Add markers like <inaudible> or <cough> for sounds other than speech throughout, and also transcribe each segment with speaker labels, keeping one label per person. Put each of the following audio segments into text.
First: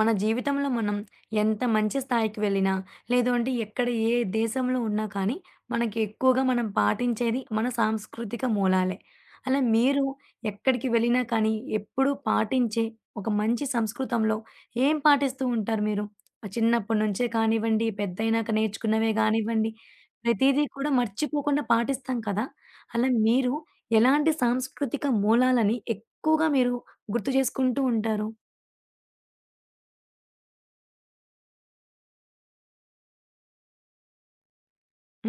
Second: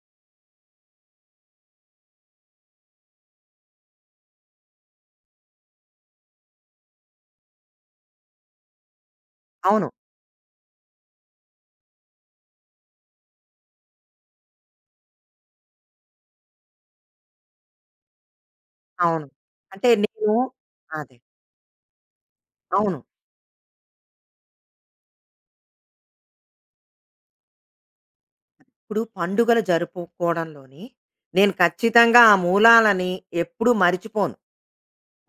Speaker 1: మన జీవితంలో మనం ఎంత మంచి స్థాయికి వెళ్ళినా, లేదు అంటే ఎక్కడ ఏ దేశంలో ఉన్నా కానీ, మనకి ఎక్కువగా మనం పాటించేది మన సాంస్కృతిక మూలాలే. అలా
Speaker 2: అవును.
Speaker 1: మీరు ఎక్కడికి వెళ్ళినా కానీ, ఎప్పుడూ పాటించే ఒక మంచి సంస్కృతంలో ఏం పాటిస్తూ ఉంటారు మీరు? చిన్నప్పటి నుంచే కానివ్వండి, పెద్దయినాక నేర్చుకున్నవే
Speaker 2: అవును.
Speaker 1: కానివ్వండి,
Speaker 2: అంటే నేను
Speaker 1: ప్రతీదీ కూడా
Speaker 2: అదే.
Speaker 1: మర్చిపోకుండా పాటిస్తాం కదా!
Speaker 2: అవును.
Speaker 1: అలా మీరు ఎలాంటి సాంస్కృతిక మూలాలని ఎక్కువగా మీరు గుర్తు చేసుకుంటూ ఉంటారు?
Speaker 2: ఇప్పుడు పండుగలు జరుపుకోవడంలోని నేను ఖచ్చితంగా ఆ మూలాలని ఎప్పుడూ మరిచిపోను.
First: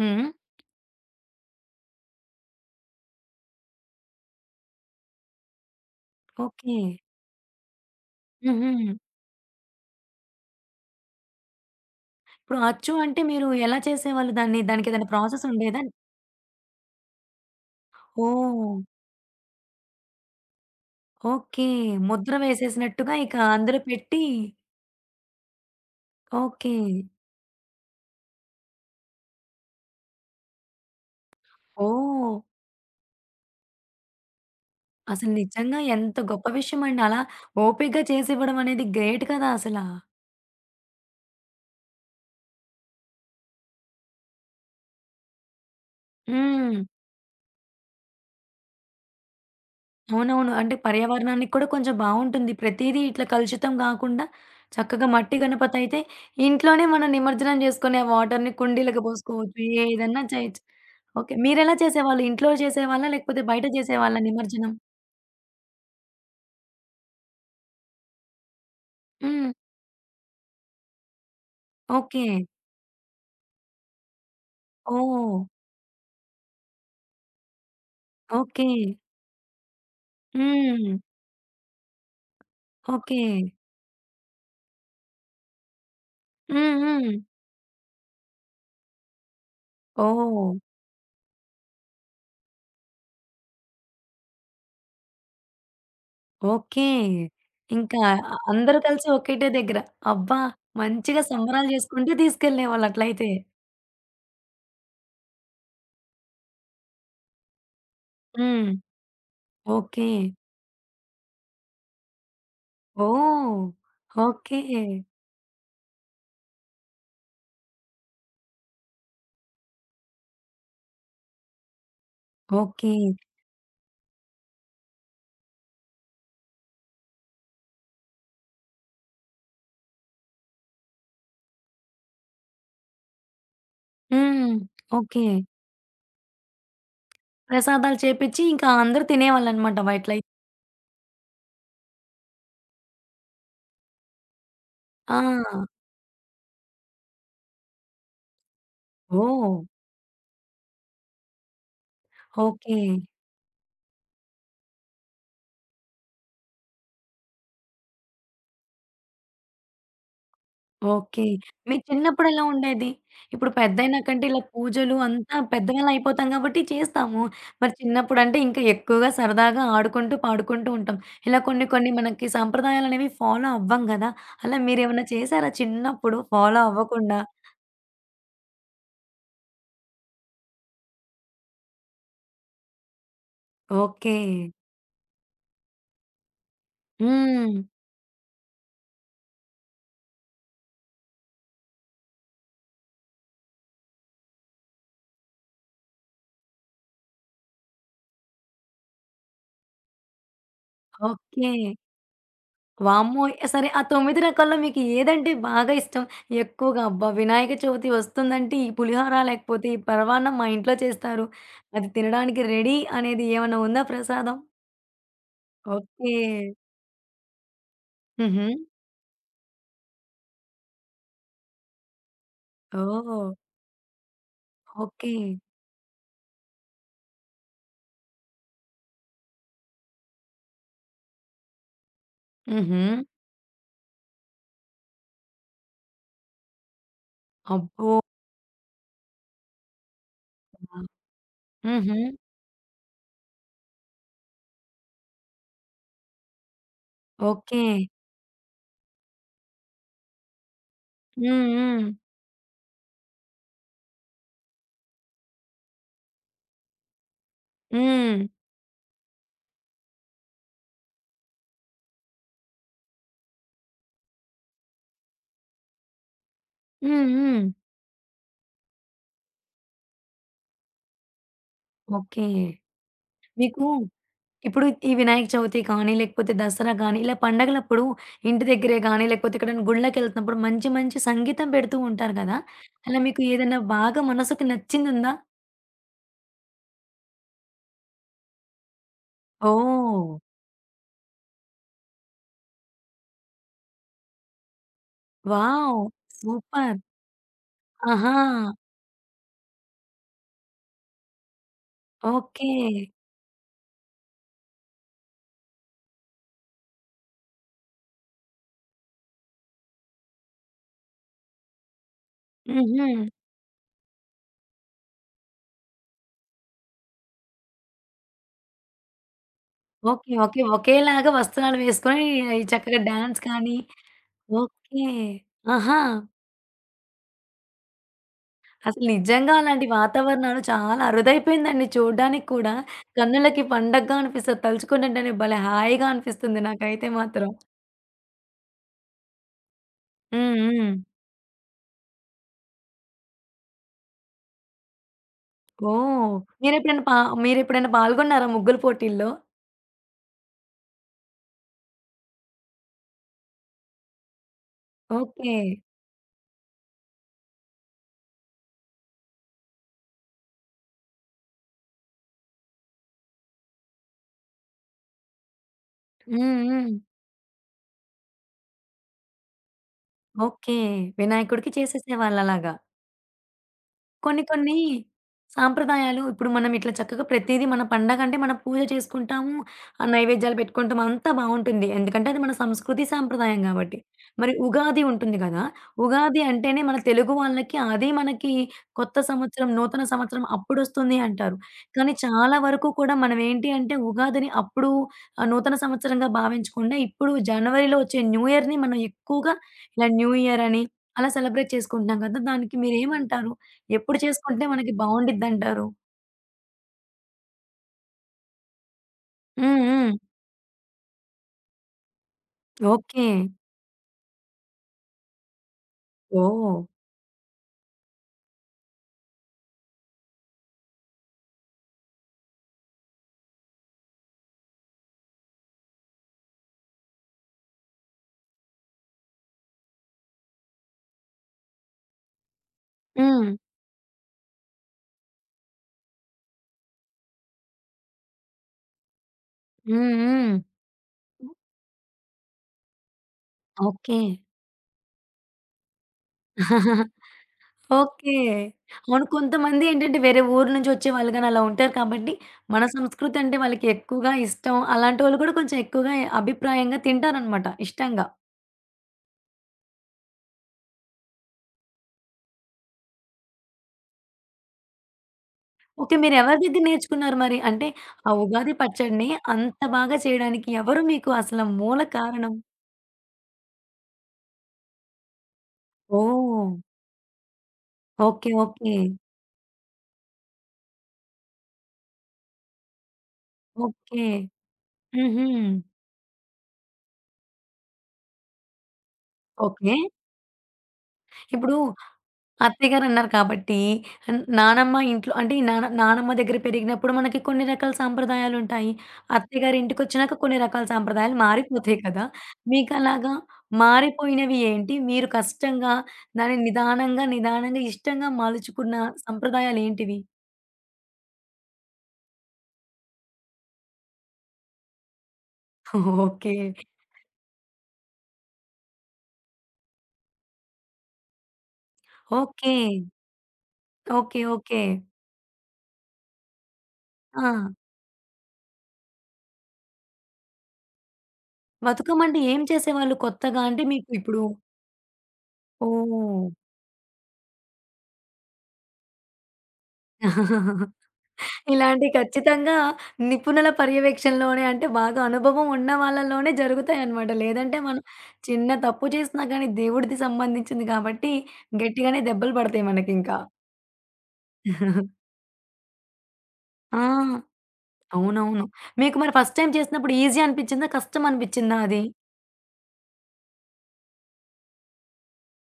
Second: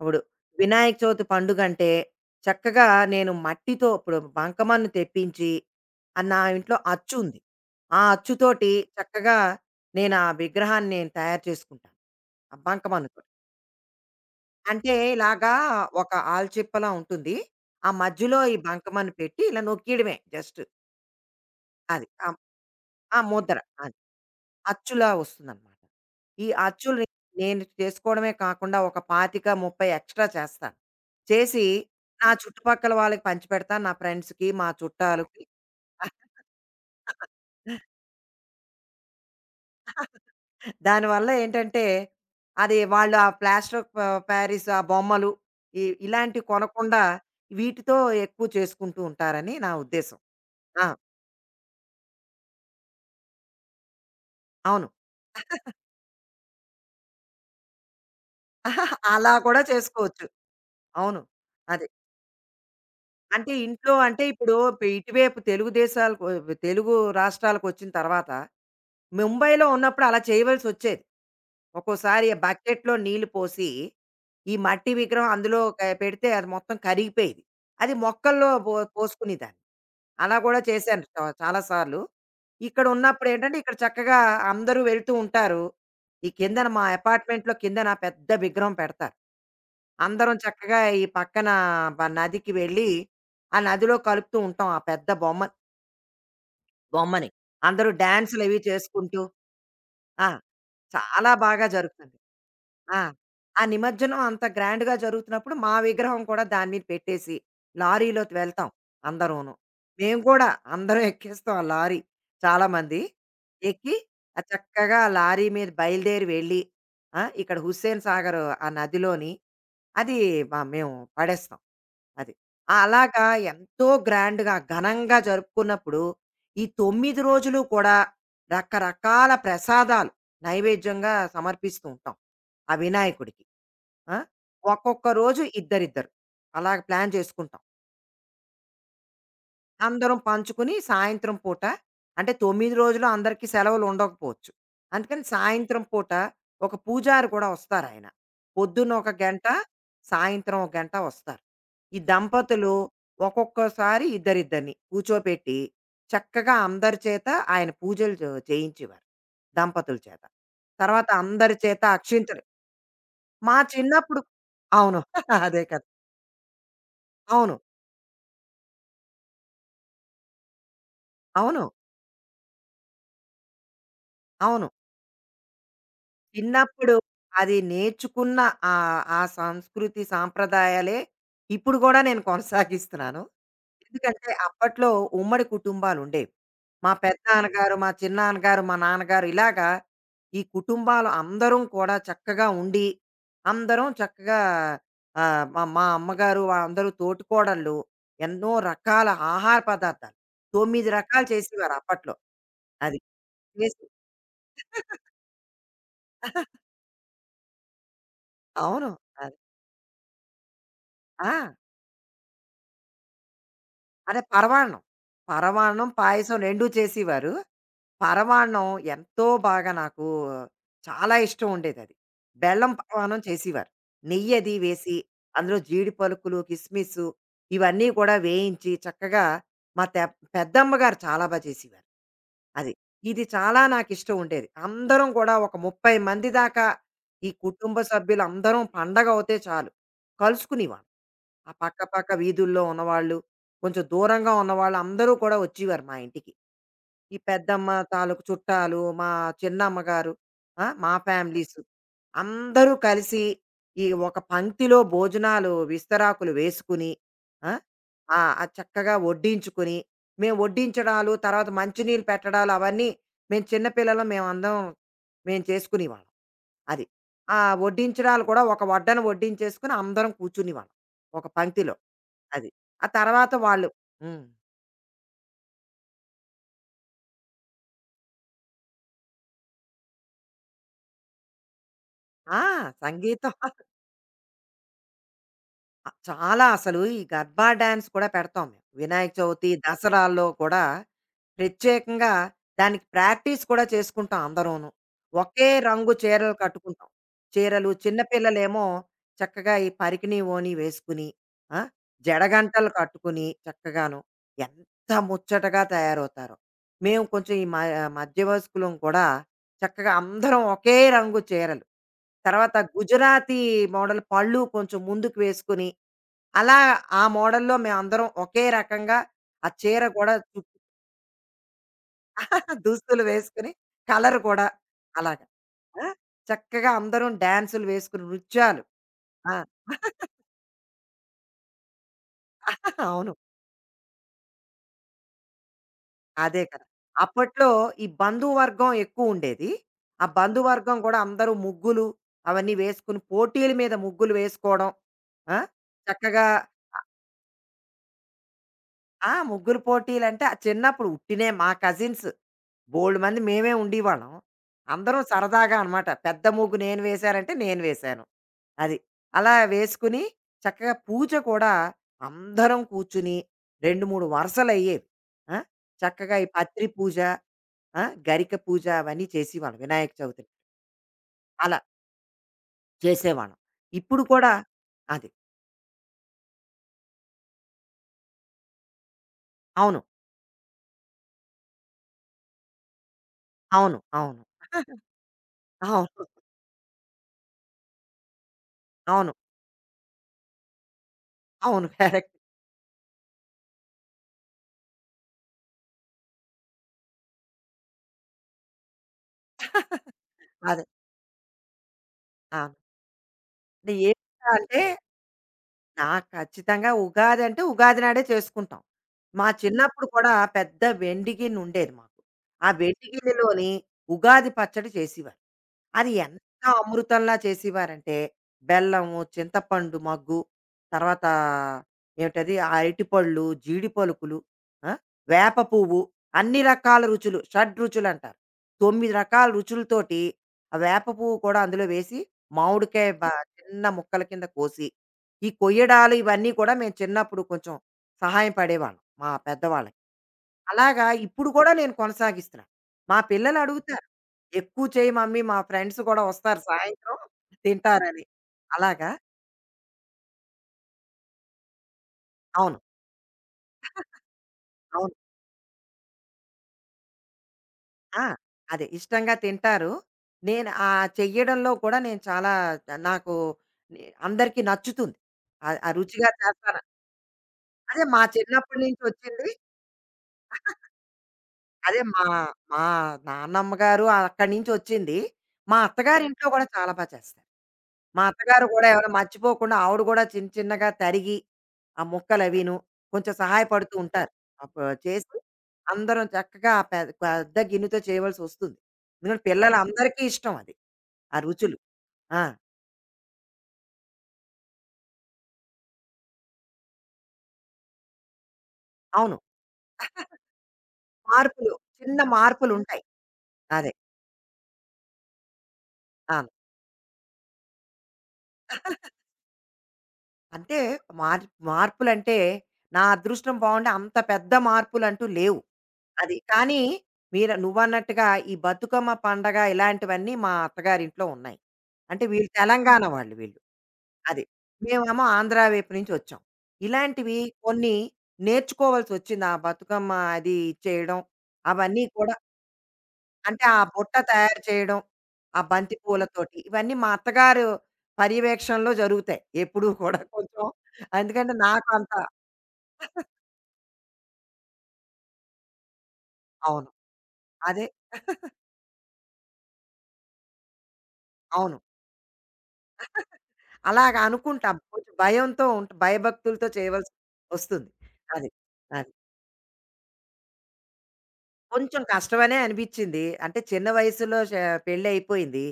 Speaker 2: ఇప్పుడు వినాయక చవితి పండుగంటే చక్కగా నేను మట్టితో ఇప్పుడు బంకమన్ను తెప్పించి ఆహ్, నా ఇంట్లో
Speaker 1: ఓకే.
Speaker 2: అచ్చు ఉంది. ఆ అచ్చుతోటి
Speaker 1: హుహు.
Speaker 2: చక్కగా నేను ఆ విగ్రహాన్ని నేను తయారు చేసుకుంటాను. ఆ
Speaker 1: ఇప్పుడు అచ్చు అంటే
Speaker 2: బంకమన్నుతోటి.
Speaker 1: మీరు ఎలా చేసేవాళ్ళు దాన్ని?
Speaker 2: అంటే
Speaker 1: దానికేదైనా ప్రాసెస్
Speaker 2: ఇలాగా
Speaker 1: ఉండేదా?
Speaker 2: ఒక ఆల్చిప్పలా ఉంటుంది. ఆ మధ్యలో ఈ
Speaker 1: ఓహ్!
Speaker 2: బంకమన్ను పెట్టి ఇలా నొక్కియడమే జస్ట్.
Speaker 1: ఓకే.
Speaker 2: అది. ఆ
Speaker 1: ముద్ర వేసేసినట్టుగా
Speaker 2: ఆ!
Speaker 1: ఇక
Speaker 2: ముద్ర.
Speaker 1: అందులో
Speaker 2: అది.
Speaker 1: పెట్టి
Speaker 2: అచ్చులా వస్తుందనమాట. ఈ
Speaker 1: ఓకే.
Speaker 2: అచ్చుల్ని నేను చేసుకోవడమే కాకుండా ఒక 25, 30 ఎక్స్‌ట్రా చేస్తాను. చేసి నా
Speaker 1: ఓహ్!
Speaker 2: చుట్టుపక్కల వాళ్ళకి పంచిపెడతాను. నా ఫ్రెండ్స్‌కి, మా
Speaker 1: అసలు
Speaker 2: చుట్టాలకి.
Speaker 1: నిజంగా ఎంత గొప్ప విషయమండి. అలా ఓపికగా చేసివ్వడం అనేది గ్రేట్ కదా అసల.
Speaker 2: దానివల్ల ఏంటంటే, అది వాళ్ళు ఆ ప్లాస్టర్ ఆఫ్ ప్యారిస్ ఆ బొమ్మలు ఇలాంటివి
Speaker 1: హ్మ్.
Speaker 2: కొనకుండా వీటితో ఎక్కువ చేసుకుంటూ ఉంటారని నా ఉద్దేశం.
Speaker 1: అవునవును. అంటే
Speaker 2: ఆ!
Speaker 1: పర్యావరణానికి కూడా కొంచెం బావుంటుంది. ప్రతీదీ ఇట్లా కలుషితం గాకుండా
Speaker 2: అవును.
Speaker 1: చక్కగా మట్టి గణపతయితే ఇంట్లోనే మనం నిమజ్జనం జేసుకునే వాటర్‌ని
Speaker 2: <laughs>
Speaker 1: కుండీలకి
Speaker 2: అలా కూడా
Speaker 1: పోసుకోవచ్చు. ఏదన్నా
Speaker 2: చేసుకోవచ్చు.
Speaker 1: చేయొచ్చు.
Speaker 2: అవును.
Speaker 1: ఓకే. మీరెలా
Speaker 2: అదే.
Speaker 1: చేసేవాళ్ళు? ఇంట్లో చేసేవాళ్ళా? లేకపోతే
Speaker 2: అంటే
Speaker 1: బయట
Speaker 2: ఇంట్లో
Speaker 1: చేసేవాళ్ళా
Speaker 2: అంటే ఇప్పుడు
Speaker 1: నిమజ్జనం?
Speaker 2: ఇటువైపు తెలుగు దేశాలకు తెలుగు రాష్ట్రాలకు వచ్చిన తర్వాత
Speaker 1: హ్మ్.
Speaker 2: ముంబైలో ఉన్నప్పుడు అలా చేయవలసి వచ్చేది
Speaker 1: ఓకే.
Speaker 2: ఒక్కోసారి ఆ బకెట్‌లో నీళ్లు పోసి, ఈ మట్టి విగ్రహం
Speaker 1: ఓహ్!
Speaker 2: అందులో పెడితే అది మొత్తం కరిగిపోయేది. అది మొక్కల్లో
Speaker 1: ఓకే.
Speaker 2: పోసుకునేదాన్ని. అలా కూడా
Speaker 1: హ్మ్.
Speaker 2: చేశాను చాలా సార్లు.
Speaker 1: ఓకే.
Speaker 2: ఇక్కడున్నప్పుడు ఏంటంటే, ఇక్కడ చక్కగా అందరూ వెళ్తూ ఉంటారు. ఈ కిందన
Speaker 1: హ్మ్.
Speaker 2: మా
Speaker 1: హ్మ్.
Speaker 2: అపార్ట్మెంట్‌లో కిందన పెద్ద విగ్రహం పెడతారు. అందరం
Speaker 1: ఓహ్!
Speaker 2: చక్కగా ఈ పక్కన నదికి వెళ్ళి, ఆ నదిలో కలుపుతూ ఉంటాం ఆ పెద్ద
Speaker 1: ఓకే.
Speaker 2: బొమ్మని. అందరూ
Speaker 1: ఇంకా
Speaker 2: డాన్సులవి
Speaker 1: అందరూ కలిసి
Speaker 2: చేసుకుంటూ
Speaker 1: ఒకటే దగ్గర.
Speaker 2: ఆ!
Speaker 1: అబ్బా! మంచిగా
Speaker 2: చాలా బాగా
Speaker 1: సంబరాలు జేసుకుంటూ
Speaker 2: జరుగుతుంది.
Speaker 1: తీసుకెళ్ళేవాళ్ళు
Speaker 2: ఆ!
Speaker 1: అట్లయితే.
Speaker 2: ఆ నిమజ్జనం అంత గ్రాండ్‌గా జరుగుతున్నప్పుడు మా విగ్రహం కూడా దాని మీద పెట్టేసి, లారీలోకి వెళ్తాం
Speaker 1: హ్మ్.
Speaker 2: అందరూను.
Speaker 1: ఓకే.
Speaker 2: మేము కూడా అందరం ఎక్కేస్తాం ఆ లారీ చాలామంది.
Speaker 1: ఓహ్!
Speaker 2: ఎక్కి ఆ
Speaker 1: ఓకే.
Speaker 2: చక్కగా ఆ లారీ మీద బయలుదేరి వెళ్ళి, ఆ! ఇక్కడ హుస్సేన్ సాగర్ ఆ నదిలోని అది మేము పడేస్తాం. అది. ఆ
Speaker 1: ఓకే.
Speaker 2: అలాగా ఎంతో గ్రాండ్‌గా, ఘనంగా జరుపుకున్నప్పుడు, ఈ 9 రోజులు కూడా రకరకాల ప్రసాదాలు నైవేద్యంగా సమర్పిస్తూ ఉంటాం. ఆ వినాయకుడికి. ఆ!
Speaker 1: హ్మ్.
Speaker 2: ఒక్కొక్క
Speaker 1: ఓకే.
Speaker 2: రోజు ఇద్దరిద్దరు. అలాగ ప్లాన్ చేసుకుంటాం.
Speaker 1: ప్రసాదాలు చేపిచ్చి ఇంకా అందరూ తినేవాళ్ళనమాట
Speaker 2: అందరం
Speaker 1: వాటిలయి.
Speaker 2: పంచుకుని సాయంత్రం పూట అంటే 9 రోజులు అందరికీ సెలవులు ఉండకపోవచ్చు.
Speaker 1: ఆ!
Speaker 2: అందుకని సాయంత్రం పూట ఒక పూజారి కూడా వస్తారాయన. పొద్దున్న ఒక గంట,
Speaker 1: ఓహ్!
Speaker 2: సాయంత్రం ఒక గంట వస్తారు. ఈ దంపతులు
Speaker 1: ఓకే.
Speaker 2: ఒక్కొక్కసారి ఇద్దరిద్దరిని కూర్చోపెట్టి చక్కగా అందరి చేత ఆయన పూజలు చేయించేవారు. దంపతుల చేత. తర్వాత
Speaker 1: ఓకే.
Speaker 2: అందరి
Speaker 1: మీ
Speaker 2: చేత అక్షింతలు
Speaker 1: చిన్నప్పుడెలా ఉండేది? ఇప్పుడు
Speaker 2: మా చిన్నప్పుడు
Speaker 1: పెద్దయినాకంటే ఇలా పూజలు
Speaker 2: అవును.
Speaker 1: అంతా
Speaker 2: <laughs> అదే కదా!
Speaker 1: పెద్దవాళ్ళయిపోతాం కాబట్టి చేస్తాము.
Speaker 2: అవును.
Speaker 1: మరి చిన్నప్పుడంటే ఇంకా ఎక్కువగా సరదాగా ఆడుకుంటూ, పాడుకుంటూ ఉంటాం. ఇలా
Speaker 2: అవును.
Speaker 1: కొన్ని కొన్ని మనకి సంప్రదాయాలనేవి ఫాలో అవ్వం గదా! అలా
Speaker 2: అవును.
Speaker 1: మీరేమన్నా చేసారా చిన్నప్పుడు ఫాలో
Speaker 2: చిన్నప్పుడు
Speaker 1: అవ్వకుండా?
Speaker 2: అది నేర్చుకున్న ఆ ఆ సంస్కృతి, సాంప్రదాయాలే ఇప్పుడు గూడా నేను కొనసాగిస్తున్నాను.
Speaker 1: ఓకే.
Speaker 2: ఎందుకంటే అప్పట్లో ఉమ్మడి కుటుంబాలుండేవి. మా
Speaker 1: హ్మ్.
Speaker 2: పెద్దనాన్నగారు, మా చిన్నాన్నగారు, మా నాన్నగారు ఇలాగా ఈ కుటుంబాలు అందరం కూడా చక్కగా ఉండి, అందరం చక్కగా ఆహ్, మా మా అమ్మగారు వాళ్ళందరూ తోటికోడళ్ళు ఎన్నో రకాల ఆహార పదార్థాలు 9 రకాలు
Speaker 1: ఓకే.
Speaker 2: చేసేవారు అప్పట్లో. అది.
Speaker 1: వామ్మో! సరే ఆ
Speaker 2: చేసి
Speaker 1: 9 రకాల్లో మీకు
Speaker 2: <laughs>
Speaker 1: ఏదంటే బాగా ఇష్టం? ఎక్కువగా అబ్బా! వినాయక చవితి వస్తుందంటే ఈ
Speaker 2: అవును.
Speaker 1: పులిహోర,
Speaker 2: అది.
Speaker 1: లేకపోతే ఈ పరమాన్నం మా ఇంట్లో చేస్తారు.
Speaker 2: ఆ!
Speaker 1: అది తినడానికి రెడీ అనేది ఏమన్నా ఉందా
Speaker 2: అదే
Speaker 1: ప్రసాదం?
Speaker 2: పరమాన్నం. పరమాన్నం,
Speaker 1: ఓకే.
Speaker 2: పాయసం 2 చేసేవారు.
Speaker 1: హుహు.
Speaker 2: పరమాన్నం ఎంతో బాగా నాకు చాలా ఇష్టం ఉండేదది. బెల్లం పరమాన్నం
Speaker 1: ఓహ్!
Speaker 2: చేసేవారు. నెయ్యది వేసి,
Speaker 1: ఓకే.
Speaker 2: అందులో జీడి పలుకులు, కిస్మిసు ఇవన్నీ కూడా వేయించి చక్కగా మా పెద్దమ్మ గారు చాలా బా చేసేవారు. అది.
Speaker 1: హుహు.
Speaker 2: ఇది చాలా నాకిష్టం ఉండేది. అందరం కూడా ఒక 30 మంది దాకా ఈ కుటుంబ
Speaker 1: అబ్బో!
Speaker 2: సభ్యులందరం పండగవుతే చాలు కలుసుకునేవాళ్ళం. ఆ పక్క
Speaker 1: హుహు.
Speaker 2: పక్క వీధుల్లో ఉన్నవాళ్ళు, కొంచెం దూరంగా ఉన్నవాళ్ళు అందరూ కూడా వచ్చేవారు మా ఇంటికి. ఈ
Speaker 1: ఓకే.
Speaker 2: పెద్దమ్మ తాలూకు చుట్టాలు, మా చిన్నమ్మగారు, ఆ! మా
Speaker 1: హ్మ్.
Speaker 2: ఫ్యామిలీసు
Speaker 1: హ్మ్.
Speaker 2: అందరూ కలిసి ఈ ఒక పంక్తిలో భోజనాలు విస్తరాకులు వేసుకుని, ఆ!
Speaker 1: హ్మ్.
Speaker 2: ఆ! అది చక్కగా వడ్డించుకుని, మేము వడ్డించడాలు, తర్వాత మంచినీళ్ళు పెట్టడాలు అవన్నీ మేము చిన్న పిల్లలం మేమందరం మేము చేసుకునేవాళ్ళం. అది.
Speaker 1: హ్మ్.
Speaker 2: ఆ
Speaker 1: హ్మ్.
Speaker 2: వడ్డించడాలు కూడా ఒక వడ్డన వడ్డించేసుకొని అందరం కూర్చునేవాళ్ళం. ఒక పంక్తిలో.
Speaker 1: ఓకే.
Speaker 2: అది. ఆ తర్వాత
Speaker 1: మీకు
Speaker 2: వాళ్ళు హ్మ్.
Speaker 1: ఇప్పుడు ఈ వినాయక చవితి కానీ, లేకపోతే దసరా గానీ, ఇలా పండగలప్పుడు ఇంటి దగ్గరే గానీ, లేకపోతే ఎక్కడైనా గుళ్ళకెళ్తున్నప్పుడు మంచి మంచి సంగీతం పెడుతూ ఉంటారు గదా!
Speaker 2: ఆ!
Speaker 1: అలా మీకు
Speaker 2: సంగీతం
Speaker 1: ఏదైనా బాగా మనసుకు నచ్చిందుందా?
Speaker 2: అ చాలా అసలు ఈ గర్బా డాన్స్ కూడా పెడతాం మేము. వినాయక చవితి,
Speaker 1: ఓహ్!
Speaker 2: దసరాల్లో కూడా ప్రత్యేకంగా దానికి ప్రాక్టీస్ కూడా చేసుకుంటాం అందరూను. ఒకే
Speaker 1: వావ్!
Speaker 2: రంగు చీరలు
Speaker 1: సూపర్.
Speaker 2: కట్టుకుంటాం. చీరలు చిన్న
Speaker 1: ఆహా!
Speaker 2: పిల్లలేమో చక్కగా ఈ పరికిణి, ఓణి వేసుకుని, ఆ!
Speaker 1: ఓకే.
Speaker 2: జడగంటలు కట్టుకుని చక్కగాను ఎంత ముచ్చటగా తయారవుతారో. మేము కొంచెం ఈ మధ్య వయస్కులం కూడా చక్కగా అందరం ఒకే రంగు చీరలు. తర్వాత
Speaker 1: హుహు.
Speaker 2: గుజరాతీ మోడల్ పళ్ళు కొంచెం ముందుకు వేసుకుని అలా ఆ మోడల్‌లో మేమందరం ఒకే రకంగా ఆ చీర
Speaker 1: ఓకే.
Speaker 2: కూడా
Speaker 1: ఓకే.
Speaker 2: చుట్టి
Speaker 1: ఒకేలాగా వస్త్రాలు వేసుకొని ఈ
Speaker 2: <laughs>
Speaker 1: చక్కగా
Speaker 2: దుస్తులు
Speaker 1: డాన్స్
Speaker 2: వేసుకొని,
Speaker 1: కానీ
Speaker 2: కలర్ కూడా
Speaker 1: ఓకే.
Speaker 2: అలాగా.
Speaker 1: ఆహా!
Speaker 2: ఆ! చక్కగా అందరం డాన్సులు వేసుకుని, నృత్యాలు.
Speaker 1: అసలు నిజంగా
Speaker 2: ఆ!
Speaker 1: అలాంటి
Speaker 2: <laughs>
Speaker 1: వాతావరణాలు చాలా అరుదైపోయిందండి చూడ్డానికి కూడా.
Speaker 2: అవును.
Speaker 1: కన్నులకి పండగగా అనిపిస్తది. తలుచుకుంటుంటేనే భలే హాయిగా
Speaker 2: అదే
Speaker 1: అనిపిస్తుంది
Speaker 2: కదా!
Speaker 1: నాకైతే మాత్రం.
Speaker 2: అప్పట్లో ఈ బంధువర్గం ఎక్కువుండేది. ఆ
Speaker 1: హ్మ్. హ్మ్.
Speaker 2: బంధువర్గం కూడా అందరూ ముగ్గులు అవన్నీ వేసుకుని, పోటీల మీద ముగ్గులు వేసుకోవడం. ఆ!
Speaker 1: ఓహ్!
Speaker 2: చక్కగా
Speaker 1: మీరెప్పుడైనా పా మీరెప్పుడైనా పాల్గొన్నారా ముగ్గుల పోటీల్లో?
Speaker 2: ఆ! ముగ్గుల పోటీలంటే, చిన్నప్పుడు ఉట్టినే మా కజిన్స్ బోలెడు మంది మేమే ఉండేవాళ్ళం. అందరం
Speaker 1: ఓకే.
Speaker 2: సరదాగా అనమాట. పెద్ద ముగ్గు నేను వేశానంటే నేను వేశాను. అది. అలా వేసుకుని చక్కగా పూజ కూడా అందరం కూర్చుని 2, 3 వరసలయ్యేవి. ఆ! చక్కగా ఈ
Speaker 1: హ్మ్.
Speaker 2: పత్రి
Speaker 1: హ్మ్.
Speaker 2: పూజ, ఆ! గరిక పూజ అవన్నీ చేసేవాళ్ళం వినాయక చవితికి.
Speaker 1: ఓకే. వినాయకుడికి
Speaker 2: అలా
Speaker 1: చేసేసేవాళ్ళలాగా.
Speaker 2: చేసేవాళ్ళం. ఇప్పుడు
Speaker 1: కొన్ని
Speaker 2: కూడా
Speaker 1: కొన్ని
Speaker 2: అది.
Speaker 1: సాంప్రదాయాలు ఇప్పుడు మనం ఇట్లా చక్కగా ప్రతీదీ మన పండగంటే మనం పూజ చేసుకుంటాము.
Speaker 2: అవును.
Speaker 1: ఆ నైవేద్యాలు పెట్టుకుంటాం అంతా బావుంటుంది. ఎందుకంటే అది మన సంస్కృతి, సాంప్రదాయం
Speaker 2: అవును.
Speaker 1: గాబట్టి.
Speaker 2: అవును.
Speaker 1: మరి
Speaker 2: <laughs>
Speaker 1: ఉగాది ఉంటుంది గదా!
Speaker 2: అవును.
Speaker 1: ఉగాది అంటేనే మన తెలుగు వాళ్ళకి అదే మనకి కొత్త
Speaker 2: అవును.
Speaker 1: సంవత్సరం, నూతన సంవత్సరం అప్పుడొస్తుంది అంటారు.
Speaker 2: అవును.
Speaker 1: కానీ
Speaker 2: కరెక్ట్.
Speaker 1: చాలా వరకు కూడా మనం ఏంటి అంటే ఉగాదిని అప్పుడు నూతన సంవత్సరంగా భావించకుండా ఇప్పుడు జనవరిలో వచ్చే న్యూ ఇయర్‌ని మనం ఎక్కువగా ఇలా
Speaker 2: <laughs>
Speaker 1: న్యూ ఇయర్
Speaker 2: అదే.
Speaker 1: అని అలా సెలబ్రేట్ చేసుకుంటున్నాం గదా!
Speaker 2: అవును.
Speaker 1: దానికి మీరేమంటారు?
Speaker 2: అంటే
Speaker 1: ఎప్పుడు చేసుకుంటే
Speaker 2: ఏంటంటే
Speaker 1: మనకి బావుండిద్దంటారు?
Speaker 2: ఆ! ఖచ్చితంగా. ఉగాది అంటే ఉగాది నాడే చేసుకుంటాం. మా
Speaker 1: హ్మ్.
Speaker 2: చిన్నప్పుడు
Speaker 1: హ్మ్.
Speaker 2: కూడా పెద్ద వెండి గిన్నుండేది మాకు. ఆ వెండి
Speaker 1: ఓకే.
Speaker 2: గిన్నెలోని ఉగాది పచ్చడి చేసేవారు. అది ఎంత
Speaker 1: ఓహ్!
Speaker 2: అమృతంలా చేసేవారంటే, బెల్లము, చింతపండు మగ్గు, తర్వాత ఏమిటది ఆ అరటిపళ్ళు, జీడి పలుకులు, ఆ! వేప పువ్వు అన్ని రకాల రుచులు, షడ్‌రుచులంటారు. 9 రకాల రుచులతోటి ఆ వేప పువ్వు కూడా అందులో వేసి, మామిడికాయ
Speaker 1: హ్మ్.
Speaker 2: చిన్న ముక్కల కింద కోసి, ఈ కొయ్యడాలు ఇవన్నీ కూడా మేము చిన్నప్పుడు కొంచెం సహాయం పడేవాళ్ళం మా పెద్దవాళ్ళకి.
Speaker 1: హ్మ్. హ్మ్.
Speaker 2: అలాగా ఇప్పుడు కూడా నేను కొనసాగిస్తున్నా. మా పిల్లలు అడుగుతారు.
Speaker 1: ఓకే.
Speaker 2: "ఎక్కువ చెయ్యి మమ్మీ" మా ఫ్రెండ్స్ కూడా వస్తారు సాయంత్రం తింటారని.
Speaker 1: ఓకే.
Speaker 2: అలాగా.
Speaker 1: అవును. కొంతమంది ఏంటంటే వేరే ఊరు నుంచి వచ్చేవాళ్ళు గాని అలా ఉంటారు కాబట్టి,
Speaker 2: అవును.
Speaker 1: మన సంస్కృతి అంటే వాళ్ళకి ఎక్కువగా ఇష్టం.
Speaker 2: అవును.
Speaker 1: అలాంటి వాళ్ళు కూడా కొంచెం ఎక్కువగా అభిప్రాయంగా తింటారనమాట
Speaker 2: ఆ!
Speaker 1: ఇష్టంగా.
Speaker 2: అదే ఇష్టంగా తింటారు. నేను ఆ చెయ్యడంలో కూడా నేను చాలా నాకు నే అందరికీ నచ్చుతుంది. ఆ ఆ
Speaker 1: ఓకే.
Speaker 2: రుచిగా
Speaker 1: మీరు ఎవరి
Speaker 2: చేస్తాను.
Speaker 1: దగ్గర నేర్చుకున్నారు మరి? అంటే
Speaker 2: అదే మా
Speaker 1: ఆ ఉగాది
Speaker 2: చిన్నప్పటి నుంచి
Speaker 1: పచ్చడిని
Speaker 2: వచ్చింది.
Speaker 1: అంత బాగా చేయడానికి ఎవరు మీకు అసలు
Speaker 2: అదే
Speaker 1: మూల
Speaker 2: మా
Speaker 1: కారణం?
Speaker 2: మా నాన్నమ్మ గారు అక్కడి నుంచి వచ్చింది. మా అత్తగారింట్లో కూడా
Speaker 1: ఓహ్!
Speaker 2: చాలా బా చేస్తారు. మా
Speaker 1: ఓకే.
Speaker 2: అత్తగారు గూడా
Speaker 1: ఓకే.
Speaker 2: ఏమైనా మర్చిపోకుండా ఆవిడ గూడా చిన్న చిన్నగా తరిగి, ఆ ముక్కలవీను కొంచెం సహాయపడుతూ
Speaker 1: ఓకే.
Speaker 2: ఉంటారు. అప్పుడు చేసి
Speaker 1: హుహు.
Speaker 2: అందరం చక్కగా పెద్ద పెద్ద గిన్నెతో చేయవలసొస్తుంది. ఎందుకంటే
Speaker 1: ఓకే.
Speaker 2: పిల్లలందరికీ ఇష్టం అది. ఆ
Speaker 1: ఇప్పుడు
Speaker 2: రుచులు. ఆ!
Speaker 1: అత్తయ్యగారన్నారు కాబట్టి నానమ్మ ఇంట్లో అంటే నాన్న నానమ్మ దగ్గర పెరిగినప్పుడు మనకి కొన్ని రకాల సాంప్రదాయాలుంటాయి.
Speaker 2: అవును.
Speaker 1: అత్తయ్యగారి ఇంటికొచ్చినాక కొన్ని రకాల సాంప్రదాయాలు
Speaker 2: మార్పులు
Speaker 1: మారిపోతాయి
Speaker 2: చిన్న
Speaker 1: కదా!
Speaker 2: మార్పులుంటాయి.
Speaker 1: మీకలాగా
Speaker 2: అదే.
Speaker 1: మారిపోయినవి ఏంటి? మీరు కష్టంగా
Speaker 2: అవును.
Speaker 1: దాన్ని నిదానంగా, నిదానంగా ఇష్టంగా మలుచుకున్న సంప్రదాయాలేంటివి?
Speaker 2: అంటే మార్ మార్పులంటే నా అదృష్టం బావుండి అంత పెద్ద మార్పులంటూ లేవు. అది.
Speaker 1: ఓకే.
Speaker 2: కానీ మీరు నువ్వన్నట్టుగా ఈ బతుకమ్మ పండగ ఇలాంటివన్నీ మా అత్తగారింట్లో ఉన్నాయి. అంటే వీళ్ళు
Speaker 1: ఓకే.
Speaker 2: తెలంగాణ వాళ్ళు వీళ్ళు.
Speaker 1: ఓకే.
Speaker 2: అది.
Speaker 1: ఓకే.
Speaker 2: మేమేమో ఆంధ్ర వైపు నుంచి వచ్చాం. ఇలాంటివి
Speaker 1: ఆ!
Speaker 2: కొన్ని నేర్చుకోవాల్సొచ్చింది. ఆ బతుకమ్మ అది చేయడం. అవన్నీ
Speaker 1: బతుకమ్మ
Speaker 2: కూడా
Speaker 1: అంటే ఏం చేసేవాళ్ళు కొత్తగా?
Speaker 2: అంటే ఆ
Speaker 1: అంటే మీకు
Speaker 2: బుట్ట
Speaker 1: ఇప్పుడు
Speaker 2: తయారు చేయడం. ఆ బంతి
Speaker 1: ఓహ్!
Speaker 2: పూలతోటి. ఇవన్నీ మా అత్తగారు పర్యవేక్షణలో జరుగుతాయి. ఎప్పుడూ కూడా కొంచెం.
Speaker 1: <laughs>
Speaker 2: ఎందుకంటే నాకు
Speaker 1: ఇలాంటివి
Speaker 2: అంత
Speaker 1: ఖచ్చితంగా
Speaker 2: <laughs>
Speaker 1: నిపుణుల పర్యవేక్షణలోనే అంటే బాగా అనుభవం ఉన్న వాళ్ళలోనే
Speaker 2: అవును.
Speaker 1: జరుగుతాయన్నమాట. లేదంటే
Speaker 2: అదే.
Speaker 1: మనం
Speaker 2: <laughs>
Speaker 1: చిన్న తప్పు చేసినా గానీ దేవుడిది సంబంధించింది కాబట్టి
Speaker 2: అవును.
Speaker 1: గట్టిగానే దెబ్బలు పడతాయి మనకింకా.
Speaker 2: అలాగ అనుకుంటాం. కొంచెం భయంతో ఉంట భయభక్తులతో
Speaker 1: ఆ!
Speaker 2: చేయవలసి వస్తుంది. అది.
Speaker 1: అవునవును.
Speaker 2: అది.
Speaker 1: మీకు మరి ఫస్ట్ టైమ్ చేసినప్పుడు ఈజీ అనిపిచ్చిందా? కష్టం అనిపిచ్చిందా
Speaker 2: కొంచెం
Speaker 1: అది?
Speaker 2: కష్టమనే అనిపించింది. అంటే చిన్న వయసులో పెళ్ళయిపోయింది.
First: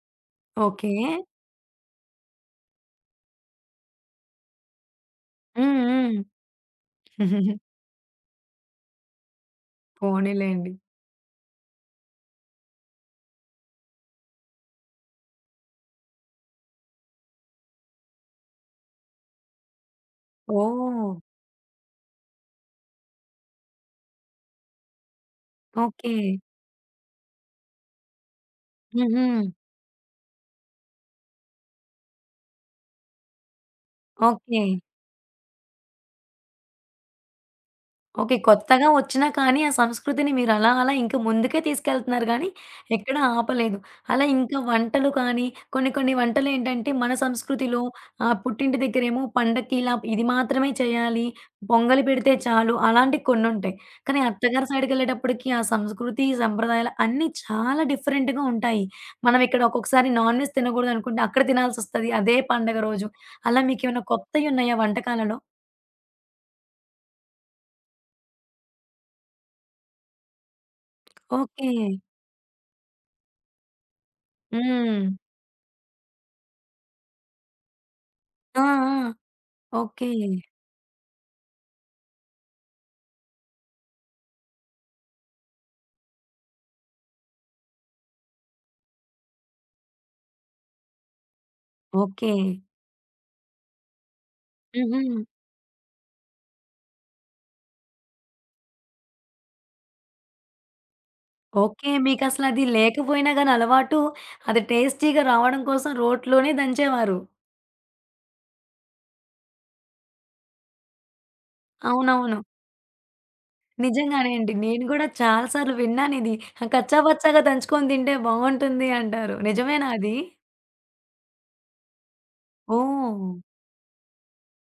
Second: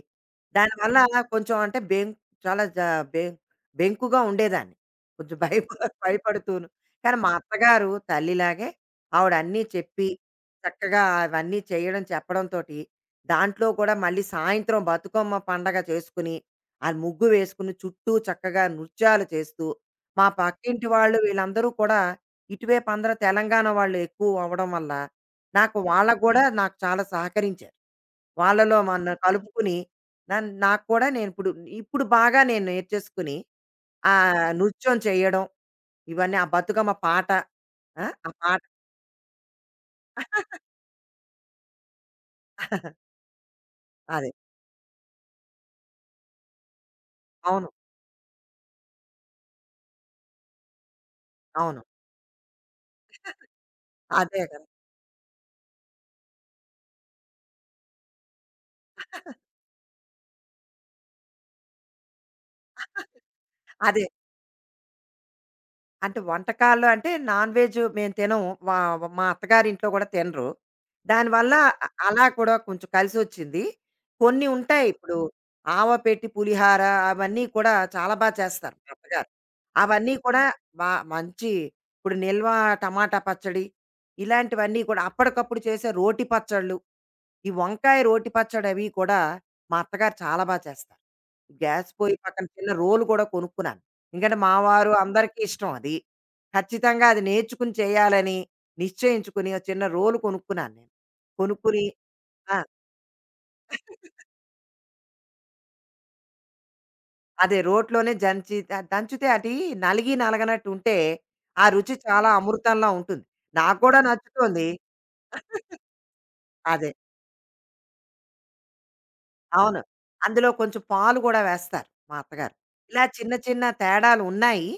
Speaker 1: ఓకే.
Speaker 2: దానివల్ల కొంచెం అంటే బెం చాలా జ బెం బెంకుగా ఉండేదాన్ని. కొంచెం <laughs>
Speaker 1: హ్మ్.
Speaker 2: భయపడుతూను. కానీ మా
Speaker 1: హ్మ్. <laughs>
Speaker 2: అత్తగారు తల్లిలాగే ఆవిడ అన్నీ చెప్పి,
Speaker 1: పోనీలెండి.
Speaker 2: చక్కగా అవన్నీ చేయడం చెప్పడంతోటి, దాంట్లో కూడా మళ్ళీ సాయంత్రం బతుకమ్మ పండగ చేసుకుని, ఆ ముగ్గు వేసుకుని చుట్టూ చక్కగా నృత్యాలు చేస్తూ, మా పక్కింటి
Speaker 1: ఓహ్!
Speaker 2: వాళ్ళు వీళ్ళందరూ కూడా ఇటువైపు అందరూ తెలంగాణ వాళ్ళు ఎక్కువ అవ్వడం వల్ల నాకు
Speaker 1: ఓకే.
Speaker 2: వాళ్ళకు కూడా నాకు చాలా సహకరించారు. వాళ్ళలో మన
Speaker 1: హుహు.
Speaker 2: కలుపుకుని నాకు కూడా నేను ఇప్పుడు ఇప్పుడు బాగా నేను నేర్చేసుకుని ఆ
Speaker 1: ఓకే.
Speaker 2: నృత్యం చేయడం, ఇవన్నీ ఆ బతుకమ్మ పాట. ఆ! ఆ
Speaker 1: ఓకే.
Speaker 2: పాట
Speaker 1: కొత్తగా వచ్చినా కానీ, ఆ సంస్కృతిని మీరు అలా అలా ఇంకా ముందుకే తీసుకెళ్తున్నారు గానీ, ఎక్కడ ఆపలేదు. అలా
Speaker 2: అదే.
Speaker 1: ఇంకా వంటలు కానీ, కొన్ని కొన్ని వంటలేంటంటే, మన
Speaker 2: అవును.
Speaker 1: సంస్కృతిలో పుట్టింటి దగ్గరేమో పండక్కి ఇలా ఇది మాత్రమే చేయాలి.
Speaker 2: అవును.
Speaker 1: పొంగలి పెడితే చాలు. అలాంటి కొన్నుంటాయి. కానీ
Speaker 2: అదే కదా!
Speaker 1: అత్తగారి సైడ్‌కెళ్ళేటప్పటికి ఆ సంస్కృతి, సంప్రదాయాలు అన్నీ చాలా డిఫరెంట్‌గా ఉంటాయి. మనం
Speaker 2: <laughs>
Speaker 1: ఇక్కడ ఒక్కొక్కసారి నాన్‌వెజ్ తినకూడదనుకుంటే, అక్కడ తినాల్సొస్తది అదే పండగ రోజు. అలా
Speaker 2: అదే.
Speaker 1: మీకేమైనా కొత్తయున్నాయా వంటకాలలో?
Speaker 2: అంటే వంటకాల్లో అంటే నాన్ వెజ్ మేము తినము. మా మా అత్తగారింట్లో కూడా తినరు. దానివల్ల
Speaker 1: ఓకే.
Speaker 2: అలా కూడా కొంచెం కలిసొచ్చింది. కొన్ని ఉంటాయి
Speaker 1: హ్మ్.
Speaker 2: ఇప్పుడు ఆవ పెట్టి పులిహార అవన్నీ కూడా చాలా బా
Speaker 1: ఆ!
Speaker 2: చేస్తారు మా
Speaker 1: ఆ!
Speaker 2: అత్తగారు.
Speaker 1: ఓకే.
Speaker 2: అవన్నీ కూడా బా మంచి ఇప్పుడు నిల్వ టమాటా పచ్చడి, ఇలాంటివన్నీ కూడా అప్పటికప్పుడు చేసే రోటి పచ్చళ్ళు, ఈ వంకాయ రోటి పచ్చడి అవి కూడా మా అత్తగారు చాలా బా చేస్తారు. గ్యాస్ పొయ్యి
Speaker 1: ఓకే.
Speaker 2: పక్కన చిన్న రోలు కూడా కొనుక్కున్నాను. ఎందుకంటే మా వారు
Speaker 1: హుహు.
Speaker 2: అందరికీ ఇష్టం అది. ఖచ్చితంగా అది నేర్చుకుని చేయాలని నిశ్చయించుకుని ఒక చిన్న రోలు కొనుక్కున్నాను నేను. కొనుక్కుని
Speaker 1: ఓకే.
Speaker 2: ఆ!
Speaker 1: మీకసలది లేకపోయినా గాని అలవాటు అది టేస్టీగా రావడం కోసం రోట్లోనే దంచేవారు.
Speaker 2: అదే రోట్లోనే జంచి ద దంచితే అది నలిగి నలగనట్టుంటే, ఆ రుచి చాలా
Speaker 1: అవునవును.
Speaker 2: అమృతంలా ఉంటుంది. నాకు కూడా
Speaker 1: నిజంగానే అండి.
Speaker 2: నచ్చుతోంది.
Speaker 1: నేను గూడా చాలా సార్లు విన్నానిది. ఆహ్,
Speaker 2: అదే.
Speaker 1: కచ్చా పచ్చాగా దంచుకొని తింటే బావుంటుంది అంటారు.
Speaker 2: అవును.
Speaker 1: నిజమేనా అది?
Speaker 2: అందులో కొంచెం పాలు గూడా వేస్తారు మా అత్తగారు. ఇలా
Speaker 1: ఓహ్!
Speaker 2: చిన్న చిన్న తేడాలు ఉన్నాయి.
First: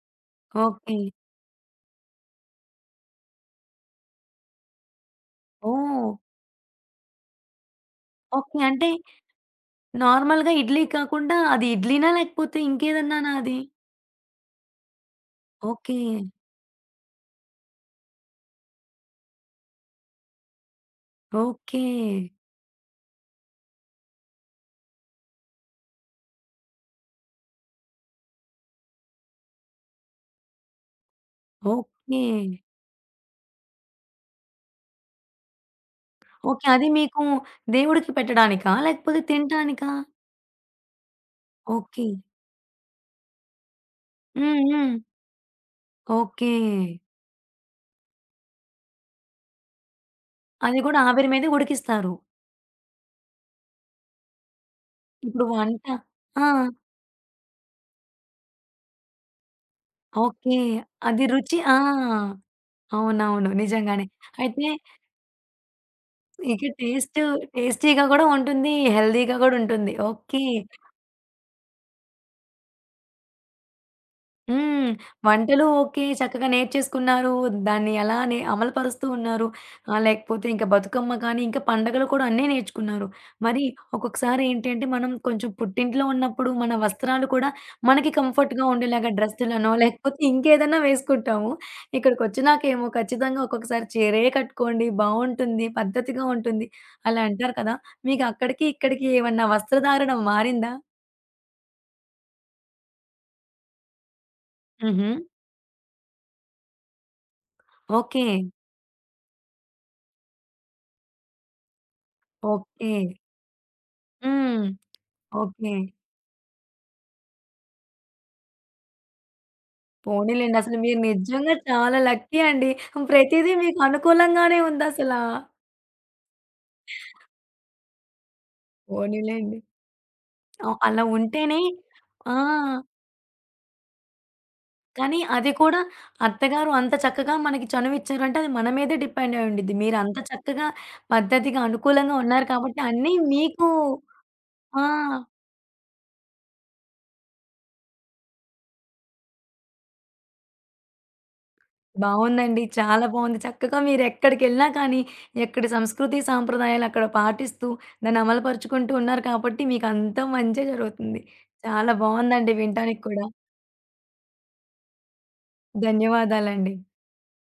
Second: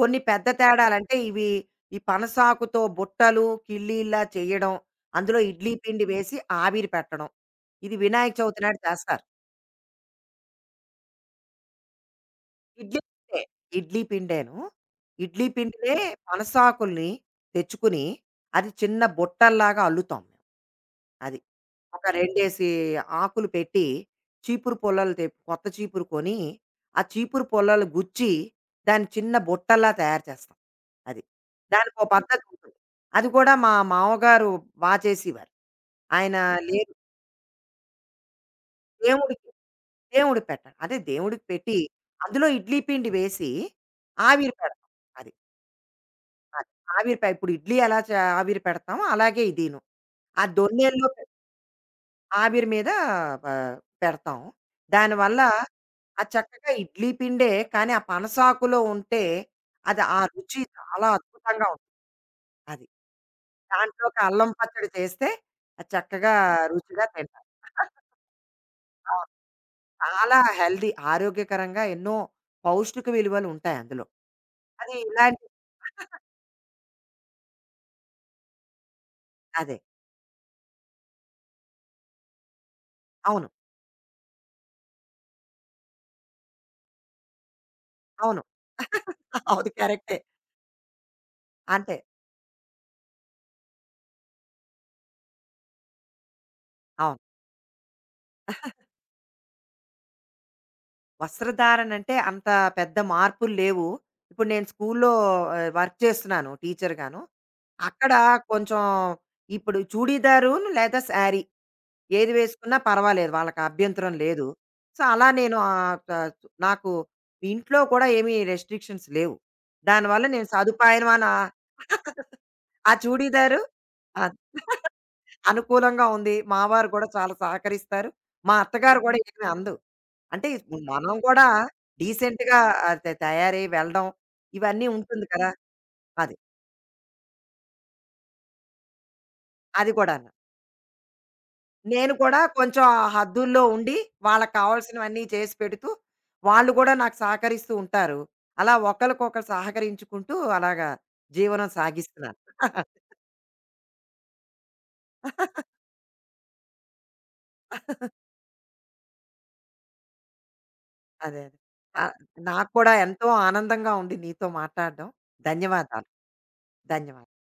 Speaker 2: కొన్ని పెద్ద
Speaker 1: ఓకే.
Speaker 2: తేడాలంటే ఇవి ఈ పనసాకుతో బుట్టలు, కిళ్ళీల్లా చెయ్యడం, అందులో ఇడ్లీ పిండి
Speaker 1: ఓహ్!
Speaker 2: వేసి ఆవిరి పెట్టడం. ఇది వినాయక
Speaker 1: ఓకే.
Speaker 2: చవితి నాడు
Speaker 1: అంటే
Speaker 2: చేస్తారు.
Speaker 1: నార్మల్‌గా ఇడ్లీ కాకుండా అది ఇడ్లీనా? లేకపోతే
Speaker 2: ఇడ్లీ
Speaker 1: ఇంకేదన్నానా
Speaker 2: పిండే.
Speaker 1: అది?
Speaker 2: ఇడ్లీ పిండేను. ఇడ్లీ పిండినే
Speaker 1: ఓకే.
Speaker 2: పనసాకుల్ని తెచ్చుకుని, అది చిన్న బుట్టల్లాగా అల్లుతాం. మేము. అది.
Speaker 1: ఓకే.
Speaker 2: ఒక రెండేసి ఆకులు పెట్టి, చీపురు పుల్లలు కొత్త చీపురు కొని, ఆ చీపురు పుల్లలు గుచ్చి, దాన్ని చిన్న బుట్టల్లా తయారు చేస్తాం. అది. దానికో
Speaker 1: ఓకే.
Speaker 2: పద్ధతి ఉంటుంది. అది కూడా మా మామగారు బా చేసేవారు. ఆయన
Speaker 1: ఓకే. అది
Speaker 2: లేదు
Speaker 1: మీకు దేవుడికి పెట్టడానికా? లేకపోతే
Speaker 2: దేవుడికి,
Speaker 1: తినటానికా?
Speaker 2: పెట్టం. అదే దేవుడికి పెట్టి,
Speaker 1: ఓకే.
Speaker 2: అందులో ఇడ్లీ పిండి వేసి, ఆవిరి
Speaker 1: హ్మ్.
Speaker 2: పెడతాం.
Speaker 1: హ్మ్.
Speaker 2: అది.
Speaker 1: ఓకే.
Speaker 2: అది. ఆవిరి పె ఇప్పుడు ఇడ్లీ ఎలా ఆవిరి పెడతామో అలాగే ఇదీను. ఆ
Speaker 1: అది కూడా
Speaker 2: దొన్నెల్లో
Speaker 1: ఆవిరి మీదే ఉడికిస్తారు.
Speaker 2: ఆవిరి మీద ఆహ్, పెడతాం. దానివల్ల
Speaker 1: ఇప్పుడు వంట
Speaker 2: ఆ
Speaker 1: ఆ!
Speaker 2: చక్కగా ఇడ్లీ పిండే, కానీ ఆ పనసాకులో ఉంటే అది ఆ
Speaker 1: ఓకే.
Speaker 2: రుచి చాలా
Speaker 1: అది రుచి
Speaker 2: అద్భుతంగా
Speaker 1: ఆ!
Speaker 2: ఉంటుంది. అది.
Speaker 1: అవునవును. నిజంగానే.
Speaker 2: దాంట్లోకి అల్లం
Speaker 1: అయితే
Speaker 2: పచ్చడి చేస్తే అది చక్కగా
Speaker 1: ఇక
Speaker 2: రుచిగా
Speaker 1: టేస్ట్
Speaker 2: తింటాం.
Speaker 1: టేస్టీగా గూడా ఉంటుంది.
Speaker 2: అవును.
Speaker 1: హెల్తీగా గూడా ఉంటుంది.
Speaker 2: చాలా
Speaker 1: ఓకే.
Speaker 2: హెల్తీ ఆరోగ్యకరంగా ఎన్నో పౌష్టిక విలువలు ఉంటాయి అందులో.
Speaker 1: హ్మ్.
Speaker 2: అది ఇలాంటి
Speaker 1: వంటలు ఓకే.
Speaker 2: <laughs>
Speaker 1: చక్కగా నేర్చేసుకున్నారు. దాన్ని ఎలా అమలుపరుస్తూ ఉన్నారు.
Speaker 2: అదే.
Speaker 1: ఆహ్, లేకపోతే ఇంకా బతుకమ్మ కానీ, ఇంకా పండగలు కూడా అన్నీ నేర్చుకున్నారు.
Speaker 2: అవును.
Speaker 1: మరి ఒక్కొక్కసారి ఏంటి అంటే, మనం కొంచెం పుట్టింట్లో ఉన్నప్పుడు మన వస్త్రాలు కూడా మనకి
Speaker 2: అవును.
Speaker 1: కంఫర్ట్‌గా ఉండేలాగా
Speaker 2: <laughs> అవును.
Speaker 1: డ్రెస్సులనో,
Speaker 2: కరెక్టే.
Speaker 1: లేకపోతే ఇంకేదైనా వేసుకుంటాము.
Speaker 2: అంతే.
Speaker 1: ఇక్కడికొచ్చినాకేమో ఖచ్చితంగా ఒక్కొక్కసారి చీరే కట్టుకోండి బావుంటుంది, పద్ధతిగా ఉంటుంది
Speaker 2: అవును.
Speaker 1: అలా అంటారు కదా! మీకు అక్కడికి, ఇక్కడికి ఏమన్నా వస్త్రధారణ మారిందా?
Speaker 2: వస్త్రధారణ అంటే అంత పెద్ద మార్పులు లేవు. ఇప్పుడు నేను
Speaker 1: హుహు.
Speaker 2: స్కూల్లో ఆహ్, వర్క్ చేస్తున్నాను టీచర్‌గాను. అక్కడ
Speaker 1: ఓకే.
Speaker 2: కొంచెం ఇప్పుడు చూడీదారును లేదా శారీ ఏది వేసుకున్నా
Speaker 1: ఓకే.
Speaker 2: పర్వాలేదు. వాళ్ళకి అభ్యంతరం లేదు.
Speaker 1: హ్మ్.
Speaker 2: సో, అలా నేను
Speaker 1: ఓకే.
Speaker 2: ఆహ్, త నాకు ఇంట్లో కూడా ఏమీ రెస్ట్రిక్షన్స్ లేవు. దానివల్ల నేను
Speaker 1: పోనీలెండి. అసలు మీరు
Speaker 2: సదుపాయమాన ఆ
Speaker 1: నిజంగా చాలా
Speaker 2: <laughs>
Speaker 1: లక్కీ అండి.
Speaker 2: ఆ
Speaker 1: ప్రతీదీ
Speaker 2: చూడీదారు
Speaker 1: మీకు
Speaker 2: అద్
Speaker 1: అనుకూలంగానే ఉందసలా.
Speaker 2: అనుకూలంగా ఉంది. మా వారు కూడా చాలా సహకరిస్తారు. మా అత్తగారు కూడా ఏమి
Speaker 1: పోనీలెండి.
Speaker 2: అనదు. అంటే
Speaker 1: ఆహ్,
Speaker 2: ఇప్పుడు
Speaker 1: అలా
Speaker 2: మనం కూడా
Speaker 1: ఉంటేనే ఆ!
Speaker 2: డీసెంట్‌గా ఆహ్, తయారై వెళ్ళడం ఇవన్నీ
Speaker 1: కానీ
Speaker 2: ఉంటుంది కదా!
Speaker 1: అది కూడా
Speaker 2: అది.
Speaker 1: అత్తగారు అంత చక్కగా మనకి చనువిచ్చారంటే అది మన మీదే డిపెండ్ అయి ఉండిద్ది.
Speaker 2: అది
Speaker 1: మీరంత
Speaker 2: కూడాను.
Speaker 1: చక్కగా పద్ధతిగా
Speaker 2: నేను
Speaker 1: అనుకూలంగా
Speaker 2: కూడా
Speaker 1: ఉన్నారు కాబట్టి
Speaker 2: కొంచెం ఆ
Speaker 1: అన్నీ
Speaker 2: హద్దుల్లో
Speaker 1: మీకు
Speaker 2: ఉండి, వాళ్ళకి
Speaker 1: ఆ!
Speaker 2: కావాల్సినవన్నీ చేసి పెడుతూ, వాళ్ళు కూడా నాకు సహకరిస్తూ ఉంటారు. అలా ఒకళ్ళకొకళ్ళు సహకరించుకుంటూ అలాగా జీవనం సాగిస్తున్నాను.
Speaker 1: బావుందండి. చాలా బావుంది. చక్కగా మీరెక్కడికెళ్ళినా కానీ, ఎక్కడి
Speaker 2: <laughs>
Speaker 1: సంస్కృతి, సాంప్రదాయాలు అక్కడ పాటిస్తూ, దాన్ని అమలుపరుచుకుంటూ ఉన్నారు కాబట్టి, మీకంతా మంచే జరుగుతుంది.
Speaker 2: అదే. అదే.
Speaker 1: చాలా
Speaker 2: ఆ!
Speaker 1: బావుందండి
Speaker 2: నాకు కూడా
Speaker 1: వినటానికి కూడా.
Speaker 2: ఎంతో ఆనందంగా ఉంది నీతో మాట్లాడడం. ధన్యవాదాలు.
Speaker 1: ధన్యవాదాలండి.
Speaker 2: ధన్యవాదాలు.